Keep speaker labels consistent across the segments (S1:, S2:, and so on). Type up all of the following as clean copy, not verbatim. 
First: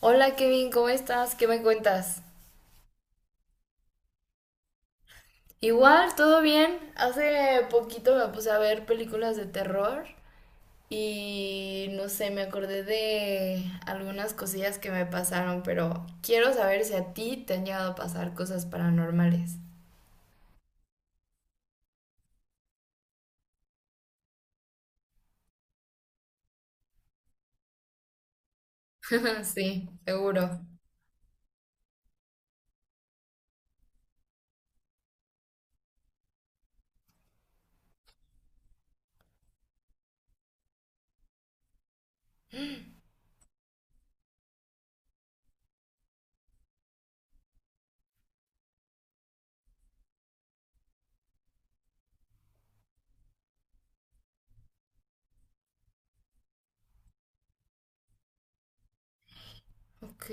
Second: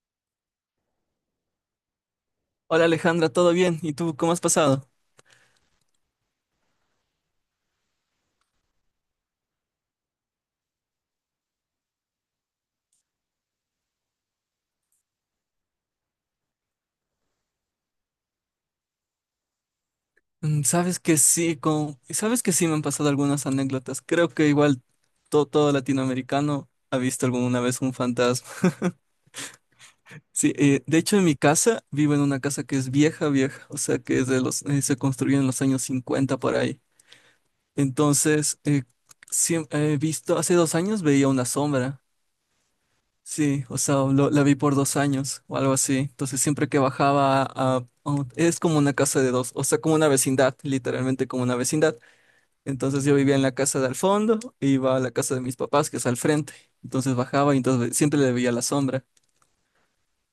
S1: Hola Kevin, ¿cómo estás? ¿Qué me cuentas?
S2: Hola Alejandra, ¿todo bien? ¿Y tú cómo has pasado?
S1: Igual, todo bien. Hace poquito me puse a ver películas de terror y no sé, me acordé de algunas cosillas que me pasaron, pero quiero saber si a ti te han llegado a pasar cosas paranormales.
S2: Sabes que sí, me han pasado algunas anécdotas. Creo que igual todo latinoamericano ha visto alguna vez un fantasma.
S1: Sí,
S2: Sí,
S1: seguro.
S2: de hecho, en mi casa vivo en una casa que es vieja, vieja, o sea que es se construyó en los años 50 por ahí. Entonces, he visto, hace 2 años veía una sombra. Sí, o sea, la vi por 2 años o algo así. Entonces, siempre que bajaba es como una casa de dos, o sea, como una vecindad, literalmente como una vecindad. Entonces yo vivía en la casa de al fondo, e iba a la casa de mis papás, que es al frente. Entonces bajaba y entonces siempre le veía la sombra.
S1: Ok,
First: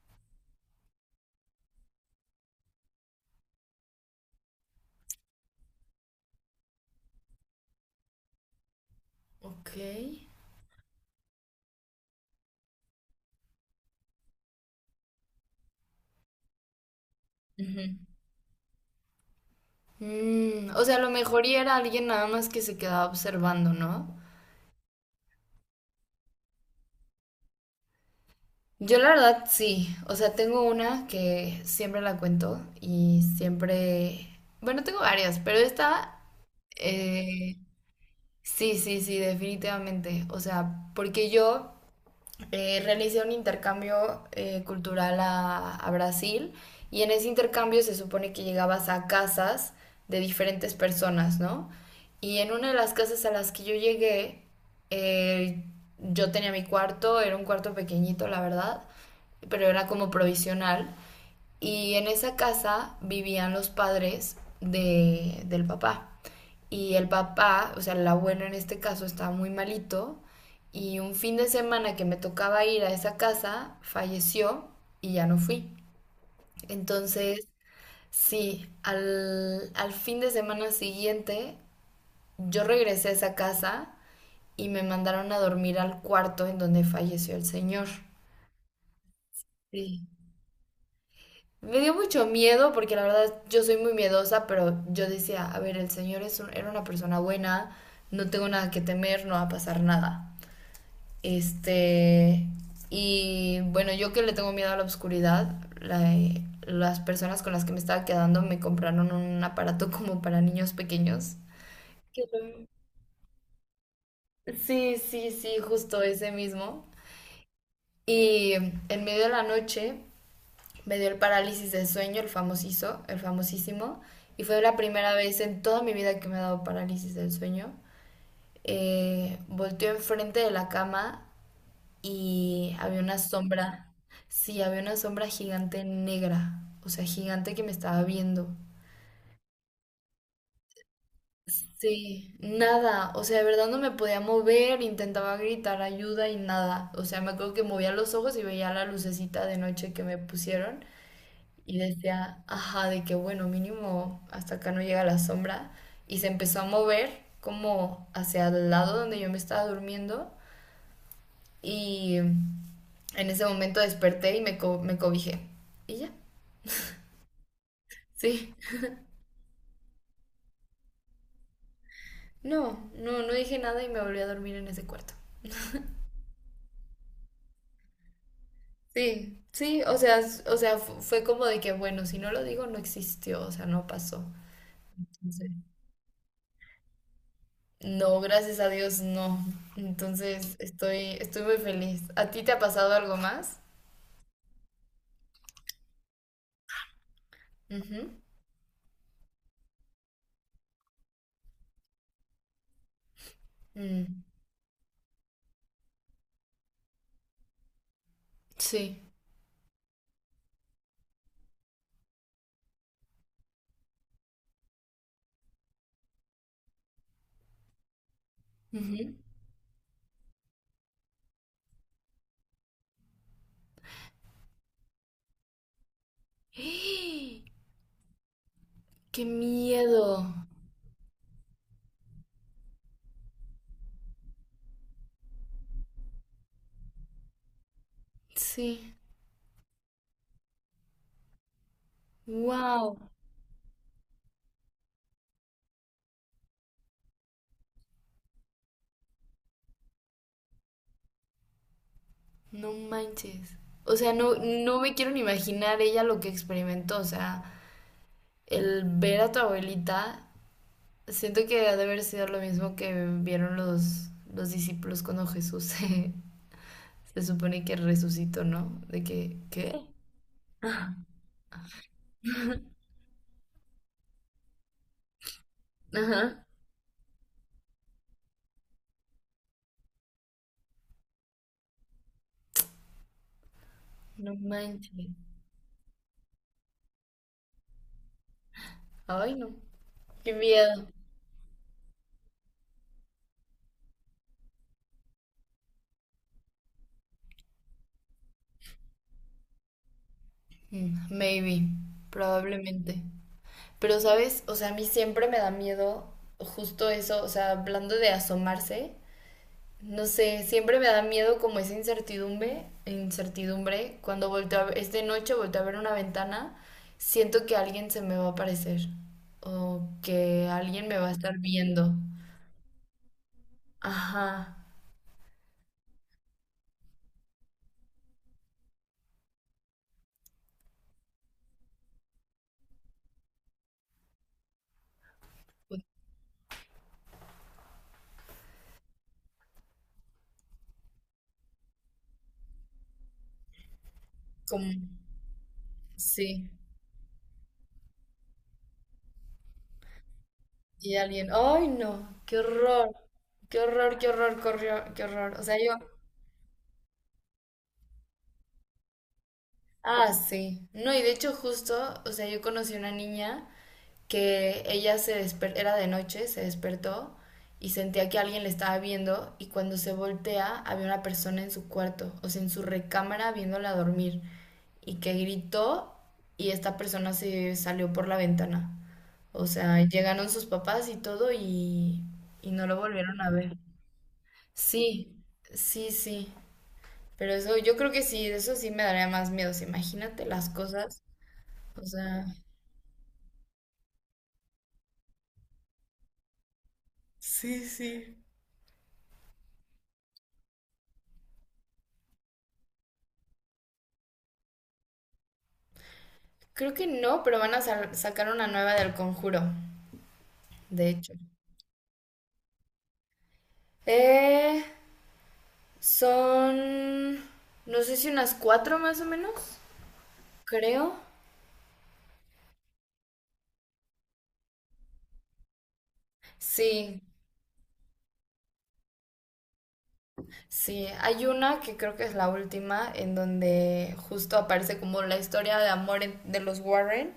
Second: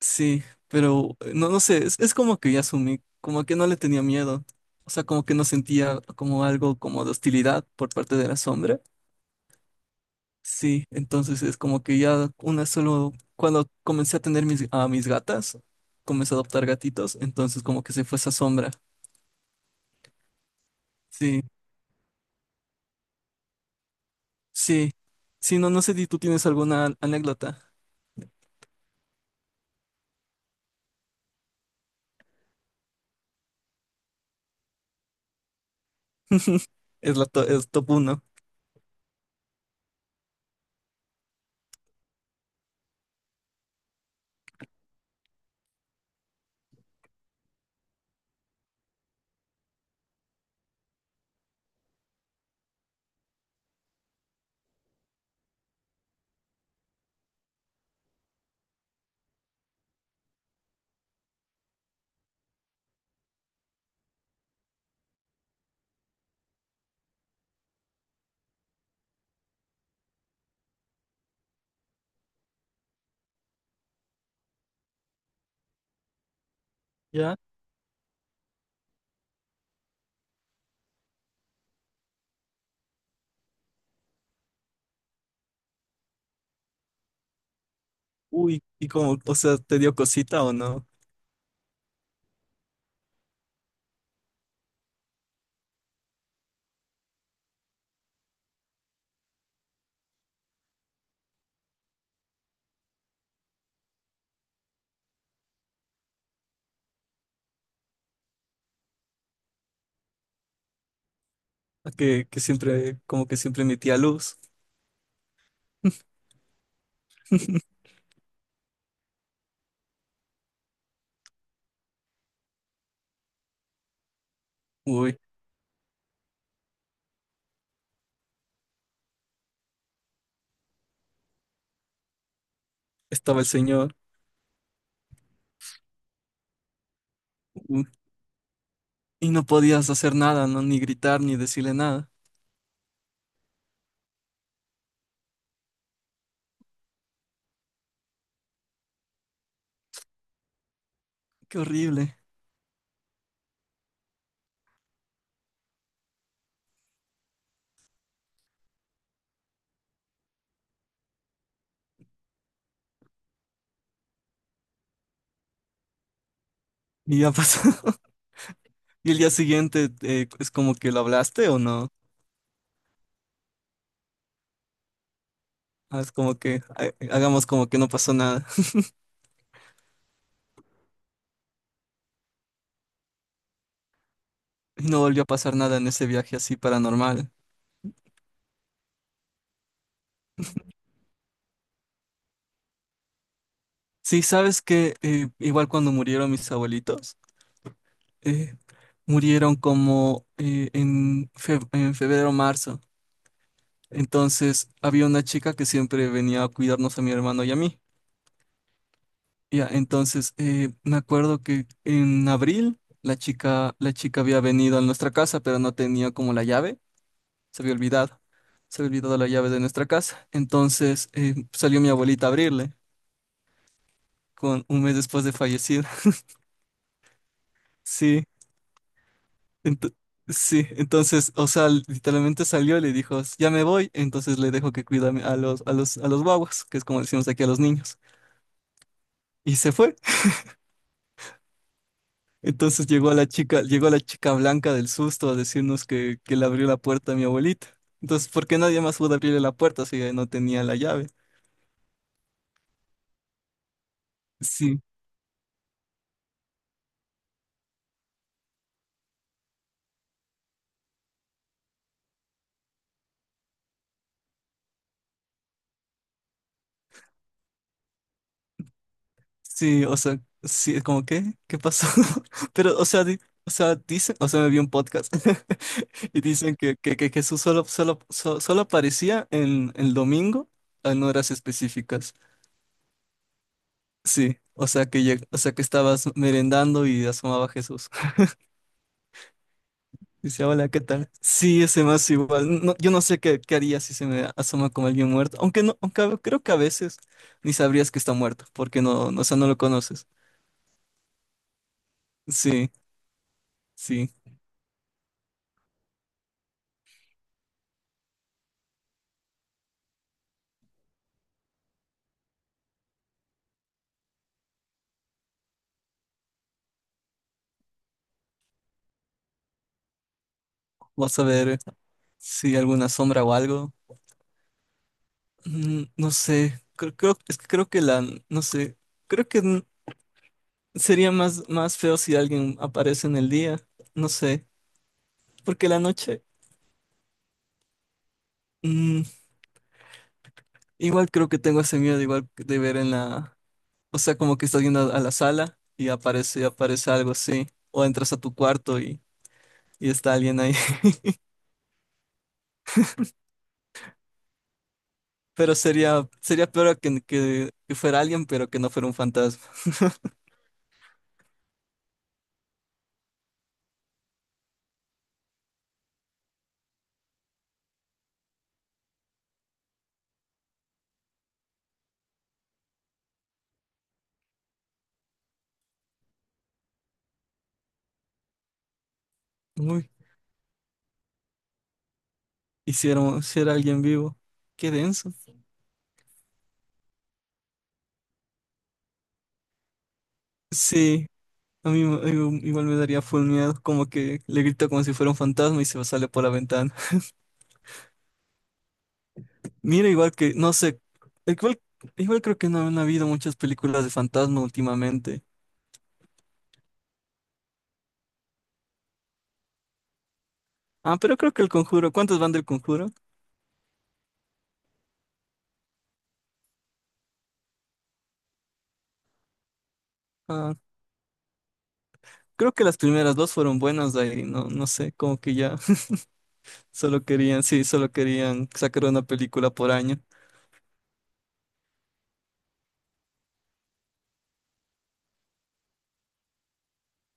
S2: Sí, pero no, no sé, es como que ya asumí, como que no le tenía miedo. O sea, como que no sentía como algo como de hostilidad por parte de la sombra.
S1: ok.
S2: Sí, entonces es como que ya una solo, cuando comencé a tener a mis gatas, comencé a adoptar gatitos, entonces como que
S1: Ujú.
S2: se fue esa sombra.
S1: O sea, a lo
S2: Sí,
S1: mejor y era alguien nada más que se quedaba observando, ¿no?
S2: sí, sí, no, no sé si tú tienes alguna anécdota.
S1: Yo la verdad sí, o sea, tengo una que siempre la cuento y siempre, bueno, tengo varias, pero esta,
S2: Es la to-
S1: eh,
S2: es top uno,
S1: sí, sí, sí, definitivamente, o sea, porque yo realicé un intercambio cultural a Brasil y en ese intercambio se supone que llegabas a casas de diferentes personas, ¿no? Y en una de las casas a las que yo llegué, eh, yo tenía mi cuarto, era un cuarto pequeñito, la verdad, pero era como provisional. Y en esa casa vivían los padres de, del papá. Y el papá, o sea, el abuelo en este caso, estaba muy malito. Y un fin de semana que me tocaba ir a esa casa, falleció y ya no fui.
S2: ¿ya?
S1: Entonces, sí, al fin de semana siguiente, yo regresé a esa casa y me mandaron a dormir al cuarto en donde falleció el señor.
S2: Uy, y como, o sea, ¿te dio
S1: Sí.
S2: cosita o no?
S1: Me dio mucho miedo porque la verdad yo soy muy miedosa, pero yo decía, a ver, el señor es un- era una persona buena, no tengo nada que temer, no va a pasar nada. Este, y bueno, yo que le tengo miedo a la oscuridad, la- las personas con las que me estaba quedando me compraron un aparato como para niños pequeños. que
S2: Que
S1: lo-
S2: siempre, como que siempre emitía luz.
S1: Sí, sí, sí, justo ese mismo. Y en medio de la noche me dio el parálisis de sueño, el famosísimo, y fue la primera
S2: Uy,
S1: vez en toda mi vida que me ha dado parálisis del sueño. Volteó enfrente de la cama y había una
S2: estaba el
S1: sombra,
S2: señor.
S1: sí, había una sombra gigante negra, o sea, gigante que me
S2: Uy,
S1: estaba viendo.
S2: y no podías hacer nada, ¿no? Ni gritar, ni decirle nada.
S1: Sí, nada, o sea, de verdad no me podía mover, intentaba gritar ayuda y nada. O sea, me acuerdo que movía los ojos y veía la lucecita de noche que me pusieron
S2: ¡Qué
S1: y
S2: horrible!
S1: decía, ajá, de que bueno, mínimo hasta acá no llega la sombra. Y se empezó a mover como hacia el lado donde yo me estaba durmiendo y en ese momento desperté y me cobijé. Y ya.
S2: Y ya pasó.
S1: Sí.
S2: Y el día siguiente, ¿es como que lo hablaste o no?
S1: No, no, no dije nada y me volví a dormir en ese cuarto.
S2: Ah, es como que hagamos como que no pasó nada.
S1: Sí, sí, o sea, fue como de que, bueno, si no lo digo, no existió, o sea, no pasó.
S2: ¿Y no volvió a
S1: Entonces,
S2: pasar nada en ese viaje así paranormal?
S1: no, gracias a Dios, no. Entonces, estoy muy feliz. ¿A ti te ha pasado algo más?
S2: Sí, sabes que igual cuando murieron mis abuelitos,
S1: Ujú.
S2: eh, murieron como en febrero o marzo.
S1: Mm.
S2: Entonces había una chica que siempre venía a cuidarnos a mi hermano y a mí.
S1: Sí.
S2: Ya, entonces me acuerdo que en abril la chica había venido a nuestra casa, pero no tenía como la llave. se había olvidado, se había
S1: Ujú.
S2: olvidado la llave de nuestra casa. Entonces, salió mi abuelita a abrirle, con un mes después de fallecida.
S1: ¡Eh!
S2: Sí,
S1: ¡Qué
S2: ento-
S1: miedo!
S2: sí, entonces, o sea, literalmente salió y le dijo: ya me voy, entonces le dejo que cuida a a los guaguas, que es como decimos aquí a los niños.
S1: Sí.
S2: Y se fue. Entonces
S1: Wow.
S2: llegó la chica blanca del susto a decirnos que le abrió la puerta a mi abuelita. Entonces, ¿por qué nadie más pudo abrirle la puerta si ella no tenía la llave?
S1: No manches. O sea, no, no
S2: Sí.
S1: me quiero ni imaginar ella lo que experimentó, o sea. El ver a tu abuelita, siento que ha de haber sido lo mismo que vieron los discípulos cuando Jesús se supone que resucitó, ¿no? De que, ¿qué?
S2: Sí, o sea, sí, es como, ¿qué? ¿Qué pasó? Pero, o sea, o sea, dicen, o sea, me vi un podcast
S1: Sí.
S2: y
S1: Ajá.
S2: dicen que Jesús solo aparecía en el domingo en horas específicas.
S1: No
S2: Sí, o sea,
S1: manches.
S2: que estabas merendando y asomaba Jesús.
S1: Ay, no. Qué
S2: Dice: hola, ¿qué
S1: miedo.
S2: tal? Sí, ese más igual. No, yo no sé qué haría si se me asoma como alguien muerto, aunque no, creo que a veces ni sabrías que está muerto, porque o sea, no lo conoces.
S1: Maybe,
S2: Sí,
S1: probablemente. Pero,
S2: sí.
S1: ¿sabes? O sea, a mí siempre me da miedo justo eso, o sea, hablando de asomarse. No sé, siempre me da miedo como esa incertidumbre, incertidumbre. Cuando volteo a ver, es de noche, volteo a ver una ventana, siento que alguien se me va a aparecer o que alguien me va a
S2: Vas a
S1: estar
S2: ver.
S1: viendo.
S2: Sí, alguna sombra o algo.
S1: Ajá.
S2: No sé, es que creo que la, no sé, creo que n- sería más feo si alguien aparece en el día, no sé, porque la
S1: Pues,
S2: noche, mm, igual creo que tengo ese miedo, igual de ver en la, o sea, como que estás
S1: como,
S2: yendo a la sala y aparece,
S1: sí,
S2: aparece algo así, o entras a tu cuarto y está alguien ahí.
S1: y alguien, ay no, qué horror, qué horror, qué horror, corrió, qué horror. O
S2: Pero
S1: sea, yo,
S2: sería peor que fuera alguien, pero que no fuera un fantasma.
S1: ah, sí. No, y de hecho justo, o sea, yo conocí una niña que ella se desper era de noche, se despertó y sentía que alguien le estaba viendo y cuando se voltea había una persona en su cuarto, o sea, en su recámara viéndola dormir y que gritó y esta persona se salió por la ventana. O sea,
S2: Uy,
S1: llegaron sus papás y todo y no lo
S2: si
S1: volvieron
S2: era
S1: a
S2: si era
S1: ver.
S2: alguien vivo, qué denso.
S1: Sí, sí, sí. Pero eso, yo creo que sí, eso sí me daría más miedo. O sea, imagínate las cosas.
S2: Sí, A
S1: O
S2: mí me-
S1: sea,
S2: igu- igual me daría full miedo, como que le grito como si fuera un fantasma y se sale por la ventana.
S1: sí, sí.
S2: Mira, igual que, no sé, igual, igual creo que no han habido muchas películas de fantasma últimamente.
S1: Creo que no, pero van a sacar una nueva del Conjuro, de
S2: Ah,
S1: hecho.
S2: pero creo que El Conjuro, ¿cuántas van del Conjuro?
S1: Eh, son, no sé si unas cuatro más o menos,
S2: Ah,
S1: creo.
S2: creo que las primeras dos fueron buenas, de ahí, no, no sé, como que ya
S1: Sí,
S2: solo querían, sí, solo querían sacar una película por año.
S1: sí, hay una que creo que es la última, en donde justo aparece como la historia de amor de los Warren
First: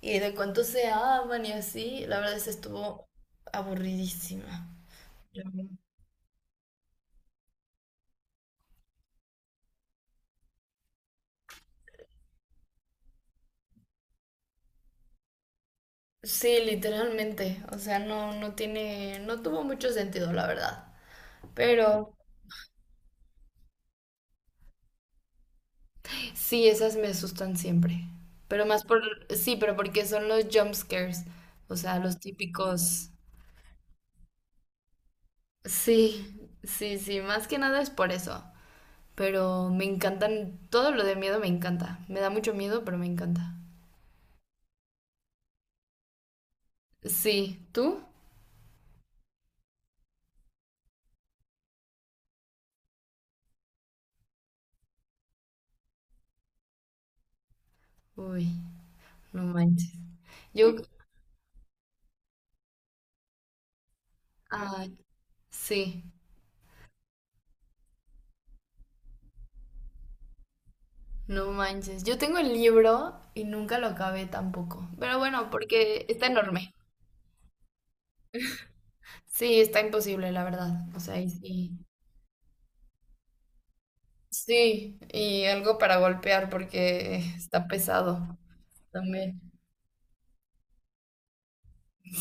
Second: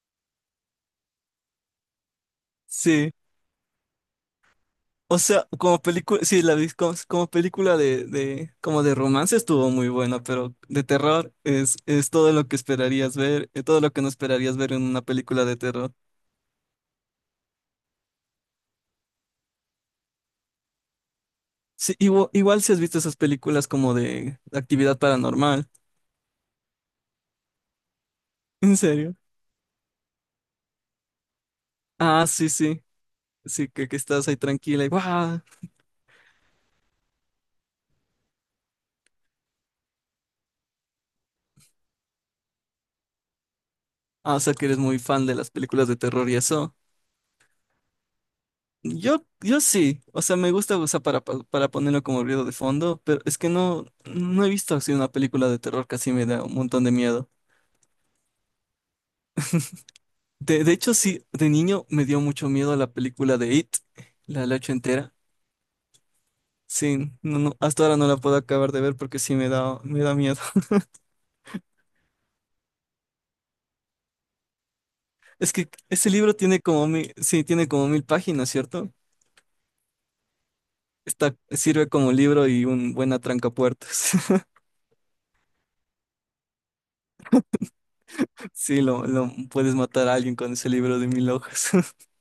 S1: y de cuánto se aman y así. La verdad es que estuvo
S2: Sí.
S1: aburridísima.
S2: O
S1: La
S2: sea, como película, sí, la vi como película como de romance estuvo muy buena, pero de terror es todo lo que esperarías ver, todo lo que no esperarías ver en una película de terror.
S1: Sí, literalmente. O sea, no, no tiene, no tuvo mucho sentido, la verdad.
S2: Sí,
S1: Pero
S2: igual si has visto esas películas como de actividad paranormal.
S1: Sí, esas me asustan siempre. Pero
S2: ¿En
S1: más por,
S2: serio?
S1: sí, pero porque son los jump scares, o sea, los
S2: Ah, sí, sí,
S1: típicos.
S2: sí, que estás ahí tranquila y ¡guau!
S1: Sí, sí, sí, más que nada es por eso. Pero me encantan, todo lo de miedo me encanta. Me da mucho miedo, pero me encanta.
S2: Ah, ¿o sea que eres muy fan de las películas de terror y eso?
S1: Sí, ¿tú?
S2: Yo sí, o sea, me gusta usar para ponerlo como ruido de fondo, pero es que no, no he visto así una película de terror que así me da un montón de miedo.
S1: Uy, no manches.
S2: De
S1: Yo,
S2: hecho, sí, de niño me dio mucho miedo la película de It, la ocho
S1: ay,
S2: entera.
S1: sí,
S2: Sí, no, no, hasta ahora no la puedo acabar de ver porque sí me da miedo.
S1: no manches. Yo tengo el libro y nunca lo acabé tampoco. Pero bueno,
S2: Es que
S1: porque
S2: ese
S1: está
S2: libro tiene
S1: enorme.
S2: como 1.000, sí, tiene como 1.000 páginas, ¿cierto?
S1: Sí, está imposible, la verdad. O sea, ahí sí.
S2: Sirve como libro y un buen atrancapuertas.
S1: Sí, y algo para golpear porque está pesado
S2: Sí, lo
S1: también.
S2: puedes matar a alguien con ese libro de 1.000 hojas.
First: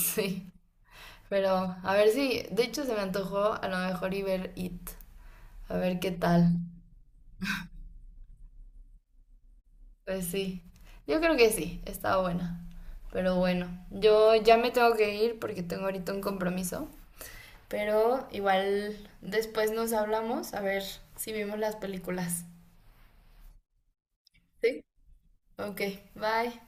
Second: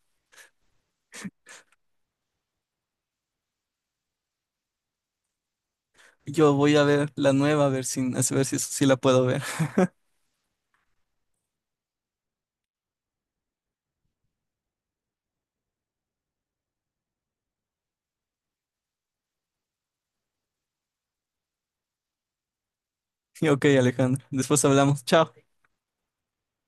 S1: Sí, pero a ver si, de hecho se me antojó a lo mejor y ver It, a ver qué tal.
S2: Yo voy a ver la nueva, a ver si la puedo ver.
S1: Pues sí, yo creo que sí, está buena. Pero bueno, yo ya me tengo que ir porque tengo ahorita un compromiso. Pero igual después nos hablamos a ver si vimos las películas.
S2: Y ok, Alejandro, después
S1: Sí.
S2: hablamos. Chao.
S1: Ok, bye.